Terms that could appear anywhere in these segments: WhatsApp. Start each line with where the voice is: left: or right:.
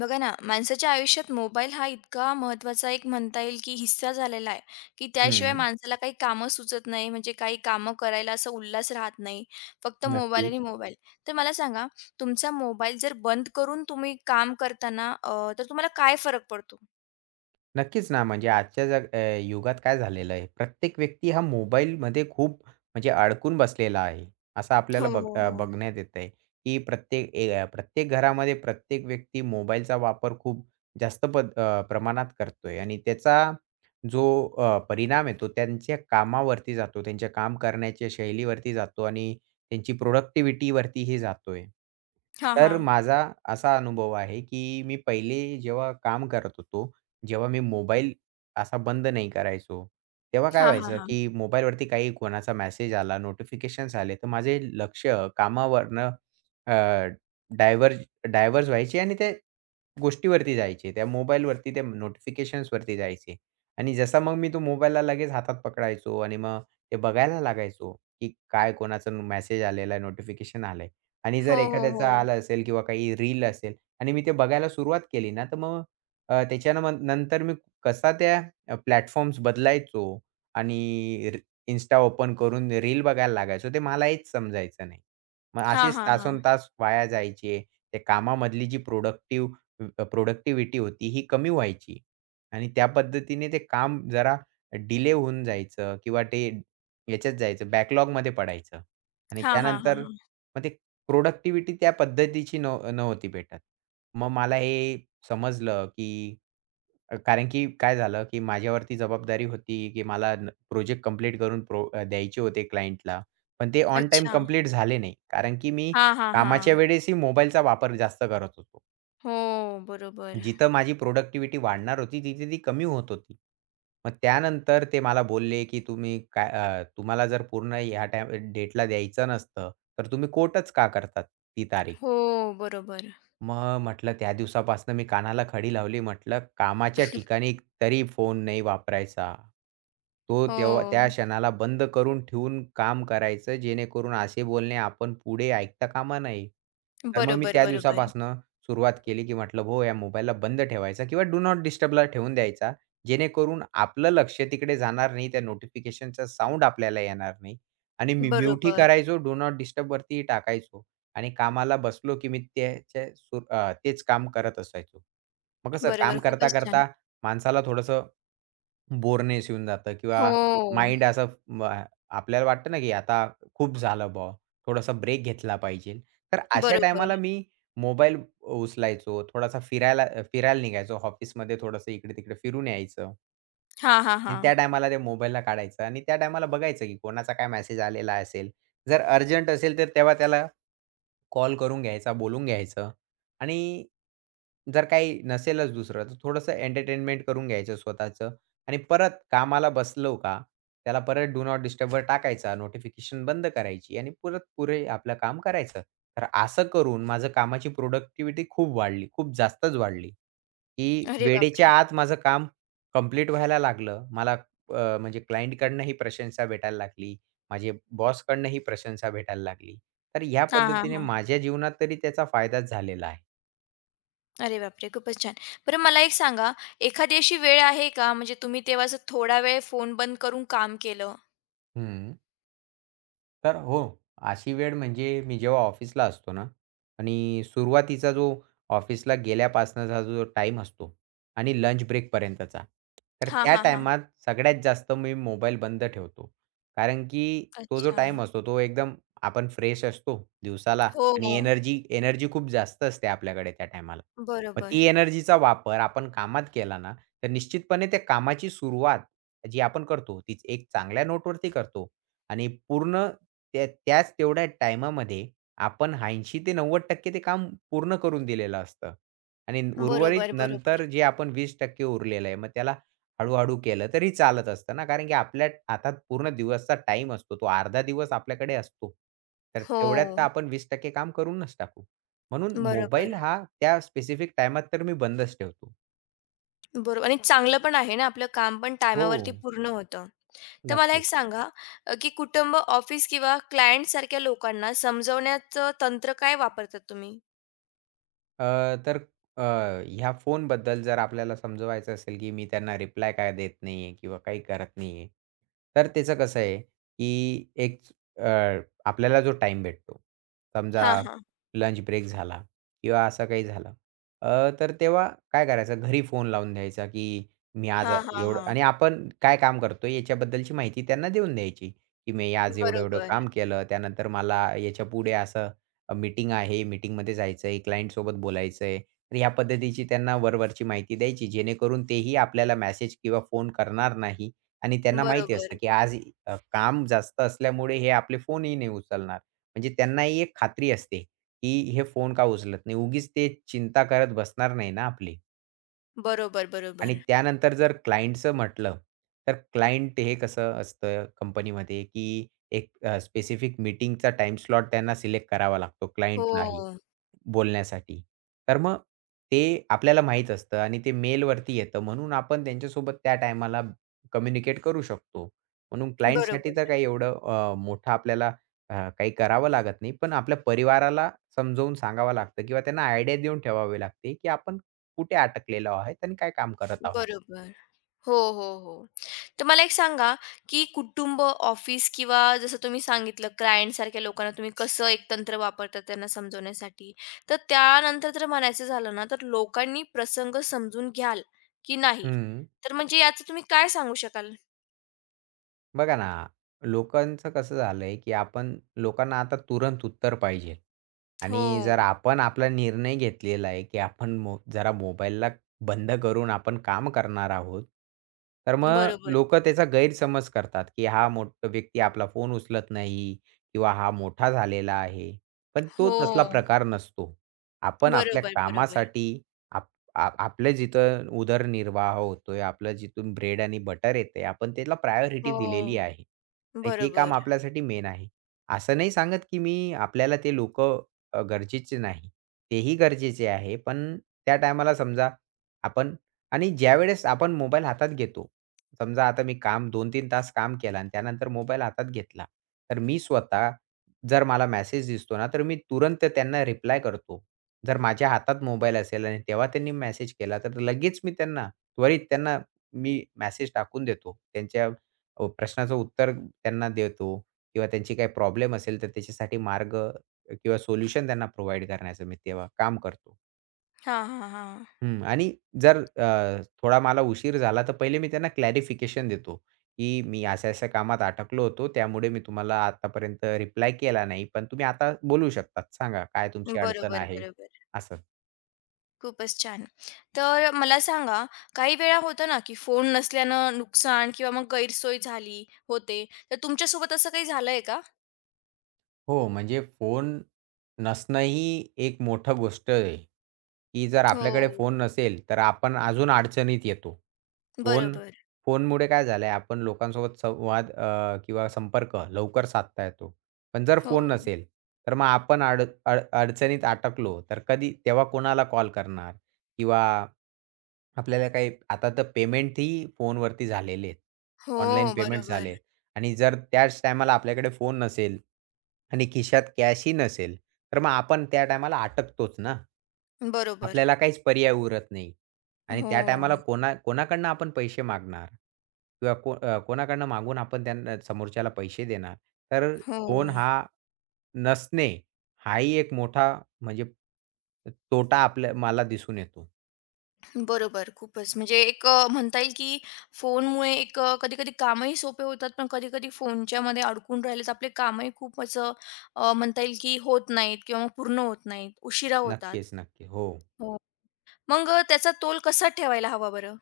left: बघा ना, माणसाच्या आयुष्यात मोबाईल हा इतका महत्त्वाचा एक म्हणता येईल, की हिस्सा झालेला आहे, की त्याशिवाय
right: हं.
left: माणसाला काही कामं सुचत नाही. म्हणजे काही कामं करायला असा उल्हास राहत नाही. फक्त मोबाईल आणि
right: नक्कीच.
left: मोबाईल. तर मला सांगा, तुमचा मोबाईल जर बंद करून तुम्ही काम करताना तर तुम्हाला काय फरक पडतो?
right: नक्कीच ना, म्हणजे आजच्या युगात काय झालेलं आहे, प्रत्येक व्यक्ती हा मोबाईलमध्ये खूप म्हणजे अडकून बसलेला आहे. असं
left: हो,
right: आपल्याला
left: हो, हो.
right: बघण्यात येतं आहे, की प्रत्येक घरामध्ये प्रत्येक व्यक्ती मोबाईलचा वापर खूप जास्त प्रमाणात करतोय आणि त्याचा जो परिणाम आहे त्यांच्या कामावरती जातो, त्यांच्या काम करण्याच्या शैलीवरती जातो आणि त्यांची प्रोडक्टिव्हिटीवरतीही जातोय.
left: हां,
right: तर
left: हां.
right: माझा असा अनुभव आहे, की मी पहिले जेव्हा काम करत होतो, जेव्हा मी मोबाईल असा बंद नाही करायचो, तेव्हा काय
left: हां, हां,
right: व्हायचं,
left: हां.
right: की मोबाईलवरती काही कोणाचा मेसेज आला, नोटिफिकेशन्स आले, तर माझे लक्ष कामावरनं डायव्हर्ज डायव्हर्ज व्हायचे आणि ते गोष्टीवरती जायचे. त्या मोबाईलवरती त्या नोटिफिकेशन्सवरती जायचे आणि जसा मग मी तो मोबाईलला लगेच हातात पकडायचो आणि मग ते बघायला लागायचो, की काय कोणाचा मेसेज आलेला आहे, नोटिफिकेशन आलंय आणि जर
left: हो, हो, हो.
right: एखाद्याचा आला असेल किंवा काही रील असेल आणि मी ते बघायला सुरुवात केली ना, तर मग त्याच्यानं मग नंतर मी कसा प्लॅटफॉर्म्स बदलायचो आणि री Insta ओपन करून रील बघायला लागायचो, ते मला हेच समजायचं नाही. मग
left: हां,
right: असेच
left: हां, हां.
right: तासोन तास वाया जायचे. त्या कामामधली जी प्रोडक्टिव्हिटी होती ही कमी व्हायची आणि त्या पद्धतीने ते काम जरा डिले होऊन जायचं किंवा ते याच्यात जायचं बॅकलॉगमध्ये पडायचं आणि
left: हां, हां, हां,
right: त्यानंतर
left: हां.
right: मग ते प्रोडक्टिव्हिटी त्या पद्धतीची नव्हती भेटत. मग मला हे समजलं, की कारण की काय झालं, की माझ्यावरती जबाबदारी होती, की मला प्रोजेक्ट कंप्लीट करून द्यायचे होते क्लायंटला. पण ते ऑन टाईम
left: अच्छा.
right: कंप्लीट झाले नाही. कारण की मी
left: हां, हां,
right: कामाच्या
left: हां.
right: वेळेसही मोबाईलचा वापर जास्त करत होतो.
left: हो, बरोबर.
right: जिथं माझी प्रोडक्टिव्हिटी वाढणार होती, तिथे ती कमी होत होती. मग त्यानंतर ते मला बोलले, की "तुम्ही तुम्हाला जर पूर्ण ह्या टाईम डेटला द्यायचं नसतं, तर तुम्ही कोटच का करतात ती तारीख?"
left: हो, बरोबर.
right: मग म्हटलं त्या दिवसापासून मी कानाला खडी लावली. म्हटलं कामाच्या ठिकाणी तरी फोन नाही वापरायचा. तो तेव्हा त्या
left: हो.
right: क्षणाला बंद करून ठेवून काम करायचं जेणेकरून असे बोलणे आपण पुढे ऐकता कामा नये. तर मग मी
left: बरोबर,
right: त्या
left: बरोबर.
right: दिवसापासून सुरुवात केली, की म्हटलं हो या मोबाईलला बंद ठेवायचा किंवा डू नॉट डिस्टर्बला ठेवून द्यायचा. जेणेकरून आपलं लक्ष तिकडे जाणार नाही. त्या नोटिफिकेशनचा साउंड आपल्याला येणार नाही आणि मी म्यूटही
left: बरोबर,
right: करायचो, डू नॉट डिस्टर्बवरतीही टाकायचो. आणि कामाला बसलो, की मी तेच काम करत असायचो. मग कसं काम
left: बरोबर. खूपच छान.
right: करता-करता माणसाला थोडंसं बोरनेस येऊन जातं किंवा
left: हो,
right: माइंड असं म आपल्याला वाटतं ना, की आता खूप झालं बुवा, थोडासा ब्रेक घेतला पाहिजे. तर अशा
left: बरोबर.
right: टायमाला मी मोबाईल उचलायचो, थोडासा फिरायला फिरायला निघायचो. ऑफिसमध्ये थोडंसं इकडे-तिकडे फिरून यायचं
left: हां, हां,
right: आणि
left: हां.
right: त्या टायमाला त्या मोबाईलला काढायचं आणि त्या टायमाला बघायचं, की कोणाचा काय मेसेज आलेला असेल. जर अर्जंट असेल, तर तेव्हा त्याला कॉल करून घ्यायचा, बोलून घ्यायचं आणि जर काही नसेलच दुसरं, तर थोडंसं एंटरटेनमेंट करून घ्यायचं स्वतःचं आणि परत कामाला बसलो का, त्याला परत डू नॉट डिस्टर्बवर टाकायचा, नोटिफिकेशन बंद करायची आणि परत पुरे आपलं काम करायचं. तर असं करून माझं कामाची प्रोडक्टिव्हिटी खूप वाढली, खूप जास्तच वाढली, की
left: अरे
right: वेळेच्या
left: बापरे!
right: आत माझं काम कंप्लीट व्हायला लागलं. मला म्हणजे क्लायंटकडनंही प्रशंसा भेटायला लागली. माझे बॉसकडनं ही प्रशंसा भेटायला लागली. तर ह्या
left: हां, हां,
right: पद्धतीने
left: हां.
right: माझ्या जीवनात तरी त्याचा फायदाच झालेला आहे.
left: अरे बापरे! खूपच छान. बरं मला एक सांगा, एखादी अशी वेळ आहे का म्हणजे तुम्ही तेव्हा असं थोडा वेळ फोन बंद करून काम केलं?
right: हं. तर हो, अशी वेळ म्हणजे मी जेव्हा ऑफिसला असतो ना आणि सुरुवातीचा जो ऑफिसला गेल्यापासनचा जो टाईम असतो आणि लंच ब्रेकपर्यंतचा, तर
left: हां,
right: त्या
left: हां, हां.
right: टाईमात सगळ्यात जास्त मी मोबाईल बंद ठेवतो. कारण की तो जो
left: अच्छा.
right: टाईम असतो तो एकदम आपण फ्रेश असतो दिवसाला
left: हो,
right: आणि एनर्जी एनर्जी खूप जास्त असते आपल्याकडे त्या टायमाला. मग
left: बरोबर.
right: ती एनर्जीचा वापर आपण कामात केला ना, तर निश्चितपणे त्या कामाची सुरुवात जी आपण करतो, ती एक चांगल्या नोटवरती करतो. आणि पूर्ण त्या त्याच तेवढ्या टाईमामध्ये आपण 80% ते 90% ते काम पूर्ण करून दिलेलं असतं. आणि उर्वरित
left: बरोबर,
right: नंतर
left: बरोबर.
right: जे आपण 20% उरलेलं आहे, मग त्याला हळू-हळू केलं तरी चालत असतं ना, कारण की आपल्या हातात पूर्ण दिवसचा टाईम असतो. तो अर्धा दिवस आपल्याकडे असतो. तर
left: हो,
right: तेवढ्यात तर आपण 20% काम करूनच टाकू. म्हणून
left: बरोबर.
right: मोबाईल हा त्या स्पेसिफिक टाईमात तर मी बंदच ठेवतो.
left: बरोबर आणि चांगलं पण आहे ना, आपलं काम पण
right: हो,
left: टायमावरती पूर्ण होतं. तर मला एक
right: नक्कीच.
left: सांगा, की कुटुंब, ऑफिस किंवा क्लायंटसारख्या लोकांना समजवण्याचं तंत्र काय वापरतात तुम्ही?
right: अ, तर अ, ह्या फोनबद्दल जर आपल्याला समजवायचं असेल, की मी त्यांना रिप्लाय का देत नाही आहे किंवा काही करत नाही आहे. तर त्याचं कसं आहे, की अ, आपल्याला जो टाईम भेटतो, समजा
left: हां, हां.
right: लंच ब्रेक झाला किंवा असं काही झालं. तर तेव्हा काय करायचं घरी फोन लावून द्यायचा, की मी आज
left: हां, हां,
right: एवढं
left: हां.
right: आणि आपण काय काम करतोय याच्याबद्दलची माहिती त्यांना देऊन द्यायची, की मी आज एवढं-एवढं
left: बरोबर,
right: काम केलं. त्यानंतर मला याच्यापुढे असं मीटिंग आहे, मीटिंगमध्ये जायचं आहे, क्लायंटसोबत बोलायचं आहे. तर ह्या पद्धतीची त्यांना वरवरची माहिती द्यायची, जेणेकरून तेही आपल्याला मेसेज किंवा फोन करणार नाही आणि त्यांना माहिती
left: बरोबर,
right: असतं, की आज काम जास्त असल्यामुळे हे आपले फोनही नाही उचलणार. म्हणजे त्यांनाही एक खात्री असते, की हे फोन का उचलत नाही. उगीच ते चिंता करत बसणार नाही ना आपली.
left: बरोबर,
right: आणि
left: बरोबर.
right: त्यानंतर जर क्लायंटचं म्हटलं, तर क्लायंट हे कसं असतं कंपनीमध्ये, की एक स्पेसिफिक मीटिंगचा टाईम स्लॉट त्यांना सिलेक्ट करावा लागतो क्लायंटलाही.
left: हो,
right: बोलण्यासाठी. तर मग ते आपल्याला माहीत असतं आणि ते मेलवरती येतं म्हणून आपण त्यांच्यासोबत त्या टायमाला कम्युनिकेट करू शकतो. म्हणून क्लायंटसाठी तर
left: बरोबर.
right: काही एवढं मोठं आपल्याला काही करावं लागत नाही. पण आपल्या परिवाराला समजावून सांगावं लागतं किंवा त्यांना आयडिया देऊन ठेवावी लागते, की आपण कुठे अटकलेलो आहोत आणि काय काम करत आहोत.
left: बरोबर. हो, हो, हो. तर मला एक सांगा, की कुटुंब, ऑफिस किंवा जसं तुम्ही सांगितलं क्लायंटसारख्या लोकांना तुम्ही कसं एक तंत्र वापरता त्यांना समजवण्यासाठी. तर त्यानंतर जर म्हणायचं झालं ना, तर लोकांनी प्रसंग समजून घ्याल की नाही?
right: हं.
left: तर म्हणजे याचं तुम्ही काय सांगू शकाल?
right: बघा ना, लोकांचं कसं झालंय, की आपण लोकांना आता तुरंत उत्तर पाहिजे आणि जर
left: हो.
right: आपण आपला निर्णय घेतलेला आहे, की आपण जरा मोबाईलला बंद करून आपण काम करणार आहोत. तर मग
left: बरोबर.
right: लोकं त्याचा गैरसमज करतात, की हा मोठा व्यक्ती आपला फोन उचलत नाही किंवा हा मोठा झालेला आहे. पण तो
left: हो.
right: तसला प्रकार नसतो. आपण आपल्या
left: बरोबर, बरोबर.
right: कामासाठी, आपलं जिथं उदरनिर्वाह होतोय, आपलं जिथून ब्रेड आणि बटर येतंय, आपण त्याला प्रायोरिटी
left: हो.
right: दिलेली आहे आणि ते काम
left: बरोबर.
right: आपल्यासाठी मेन आहे. असं नाही सांगत, की मी आपल्याला ते लोकं गरजेचे नाही. तेही गरजेचे आहे, पण त्या टायमाला समजा आपण आणि ज्यावेळेस आपण मोबाईल हातात घेतो, समजा आता मी काम 2-3 तास काम केलं आणि त्यानंतर मोबाईल हातात घेतला, तर मी स्वतः जर मला मेसेज दिसतो ना, तर मी तुरंत त्यांना रिप्लाय करतो. जर माझ्या हातात मोबाईल असेल आणि तेव्हा त्यांनी मेसेज केला, तर लगेच मी त्यांना त्वरित त्यांना मी मेसेज टाकून देतो. त्यांच्या प्रश्नाचं उत्तर त्यांना देतो किंवा त्यांची काही प्रॉब्लेम असेल, तर त्याच्यासाठी मार्ग किंवा सोल्युशन त्यांना प्रोव्हाईड करण्याचं मी तेव्हा काम करतो.
left: हां, हां, हां.
right: हं. आणि जर थोडा मला उशीर झाला, तर पहिले मी त्यांना क्लॅरिफिकेशन देतो, की मी अशा-अशा कामात अटकलो होतो, त्यामुळे मी तुम्हाला आतापर्यंत रिप्लाय केला नाही. पण तुम्ही आता बोलू शकतात. सांगा काय तुमची अडचण
left: बरोबर,
right: आहे?
left: बरोबर.
right: असं.
left: खूपच छान. तर मला सांगा, काही वेळा होतं ना, की फोन नसल्यानं नुकसान किंवा मग गैरसोय झाली होते. तर तुमच्यासोबत असं काही झालंय का?
right: हो, म्हणजे फोन नसणं ही एक मोठी गोष्ट आहे, की जर
left: हो.
right: आपल्याकडे फोन नसेल, तर आपण अजून अडचणीत येतो. फोन
left: बरोबर.
right: फोनमुळे काय झालंय, आपण लोकांसोबत संवाद किंवा संपर्क लवकर साधता येतो. पण जर फोन
left: हो.
right: नसेल, तर मग आपण अड अड अडचणीत अटकलो, तर कधी तेव्हा कोणाला कॉल करणार? किंवा आपल्याला काही आता तर पेमेंटही फोनवरती झालेले आहेत. ऑनलाईन
left: हो,
right: पेमेंट झाले
left: बरोबर.
right: आणि जर त्याच टायमाला आपल्याकडे फोन नसेल आणि खिशात कॅशही नसेल, तर मग आपण त्या टायमाला अटकतोच ना.
left: बरोबर.
right: आपल्याला काहीच पर्याय उरत नाही आणि
left: हो,
right: त्या टायमाला कोणा कोणाकडनं आपण पैसे मागणार? किंवा कोणाकडनं मागून आपण त्यांना समोरच्याला पैसे देणार? तर
left: हो.
right: फोन हा नसणे हाही एक मोठा म्हणजे तोटा आपल्या मला दिसून येतो.
left: बरोबर. खूपच म्हणजे एक म्हणता येईल, की फोनमुळे एक कधी-कधी कामही सोपे होतात, पण कधी-कधी फोनच्यामध्ये अडकून राहिले तर आपले कामही खूपच म्हणता येईल, की होत नाहीत किंवा मग पूर्ण होत नाहीत, उशिरा होतात.
right: नक्कीच, नक्की. हो.
left: हो. मग त्याचा तोल कसा ठेवायला हवा बरं?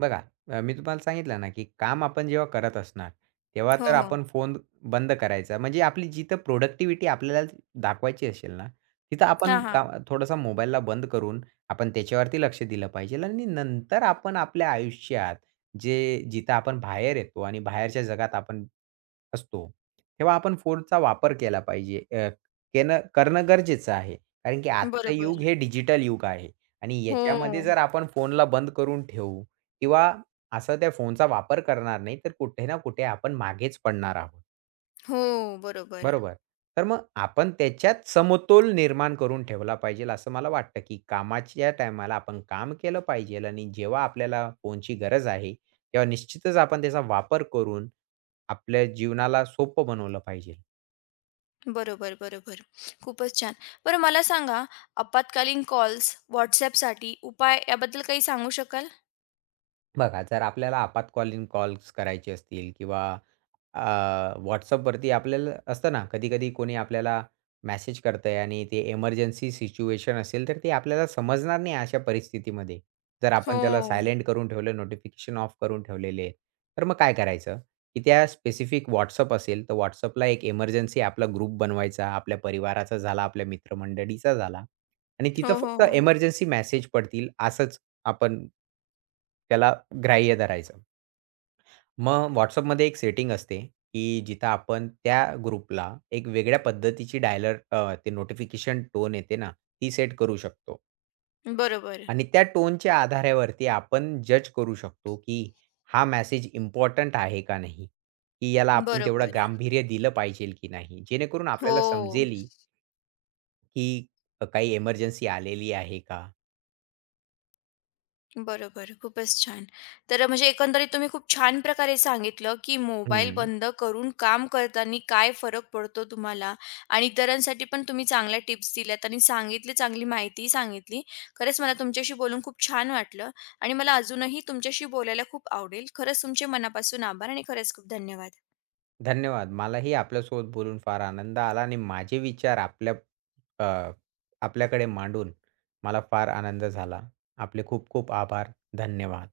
right: बघा, मी तुम्हाला सांगितलं ना, की काम आपण जेव्हा करत असणार, तेव्हा
left: हो,
right: तर
left: हो.
right: आपण फोन बंद करायचा. म्हणजे आपली जिथं प्रोडक्टिव्हिटी आपल्याला दाखवायची असेल ना, तिथं आपण
left: हां, हां.
right: का थोडासा मोबाईलला बंद करून आपण त्याच्यावरती लक्ष दिलं पाहिजे आणि नंतर आपण आपल्या आयुष्यात जे जिथं आपण बाहेर येतो आणि बाहेरच्या जगात आपण असतो, तेव्हा आपण फोनचा वापर केला पाहिजे. केनं करणं गरजेचं आहे. कारण की आजचं युग
left: बरोबर.
right: हे डिजिटल युग आहे आणि याच्यामध्ये
left: हो,
right: जर आपण फोनला बंद करून ठेवू किंवा असा त्या फोनचा वापर करणार नाही, तर कुठे ना कुठे आपण मागेच पडणार आहोत.
left: हो. बरोबर,
right: बरोबर. तर मग आपण त्याच्यात समतोल निर्माण करून ठेवला पाहिजेल असं मला वाटतं, की कामाच्या टायमाला आपण काम केलं पाहिजेल आणि जेव्हा आपल्याला फोनची गरज आहे, तेव्हा निश्चितच आपण त्याचा वापर करून आपल्या जीवनाला सोपं बनवलं पाहिजेल.
left: बरोबर, बरोबर. खूपच छान. बरं मला सांगा आपत्कालीन कॉल्स WhatsAppसाठी उपाय याबद्दल काही सांगू शकाल?
right: बघा, जर आपल्याला आपातकालीन कॉल्स करायचे असतील किंवा अ, WhatsAppवरती आपल्याला असतं ना, कधी-कधी कोणी आपल्याला मेसेज करतंय आणि ते इमर्जन्सी सिच्युएशन असेल, तर ते आपल्याला समजणार नाही अशा परिस्थितीमध्ये. जर आपण त्याला
left: हो.
right: सायलेंट करून ठेवलं, नोटिफिकेशन ऑफ करून ठेवलेले आहेत, तर मग काय करायचं, की त्या स्पेसिफिक WhatsApp असेल, तर WhatsAppला एक इमर्जन्सी आपला ग्रुप बनवायचा, आपल्या परिवाराचा झाला, आपल्या मित्रमंडळीचा झाला आणि तिथं
left: हो, हो,
right: फक्त
left: हो.
right: इमर्जन्सी मेसेज पडतील असंच आपण त्याला ग्राह्य धरायचं. मग WhatsAppमध्ये एक सेटिंग असते, की जिथं आपण त्या ग्रुपला एक वेगळ्या पद्धतीची ते नोटिफिकेशन टोन येते ना, ती सेट करू शकतो.
left: बरोबर,
right: आणि त्या टोनच्या आधारावरती आपण जज करू शकतो, की हा मेसेज इम्पोर्टंट आहे का नाही? की याला आपण तेवढं
left: बरोबर.
right: गांभीर्य दिलं पाहिजे की नाही? जेणेकरून आपल्याला
left: हो.
right: समजेल, की काही इमर्जन्सी आलेली आहे का?
left: बरोबर. खूपच छान. तर म्हणजे एकंदरीत तुम्ही खूप छान प्रकारे सांगितलं, की मोबाईल
right: हं.
left: बंद करून काम करताना काय फरक पडतो तुम्हाला आणि इतरांसाठी पण तुम्ही चांगल्या टिप्स दिल्यात आणि सांगितली, चांगली माहितीही सांगितली. खरंच मला तुमच्याशी बोलून खूप छान वाटलं आणि मला अजूनही तुमच्याशी बोलायला खूप आवडेल. खरंच तुमचे मनापासून आभार आणि खरंच खूप धन्यवाद.
right: धन्यवाद. मलाही आपल्यासोबत बोलून फार आनंद आला आणि माझे विचार अ, आपल्याकडे मांडून मला फार आनंद झाला. आपले खूप खूप आभार. धन्यवाद.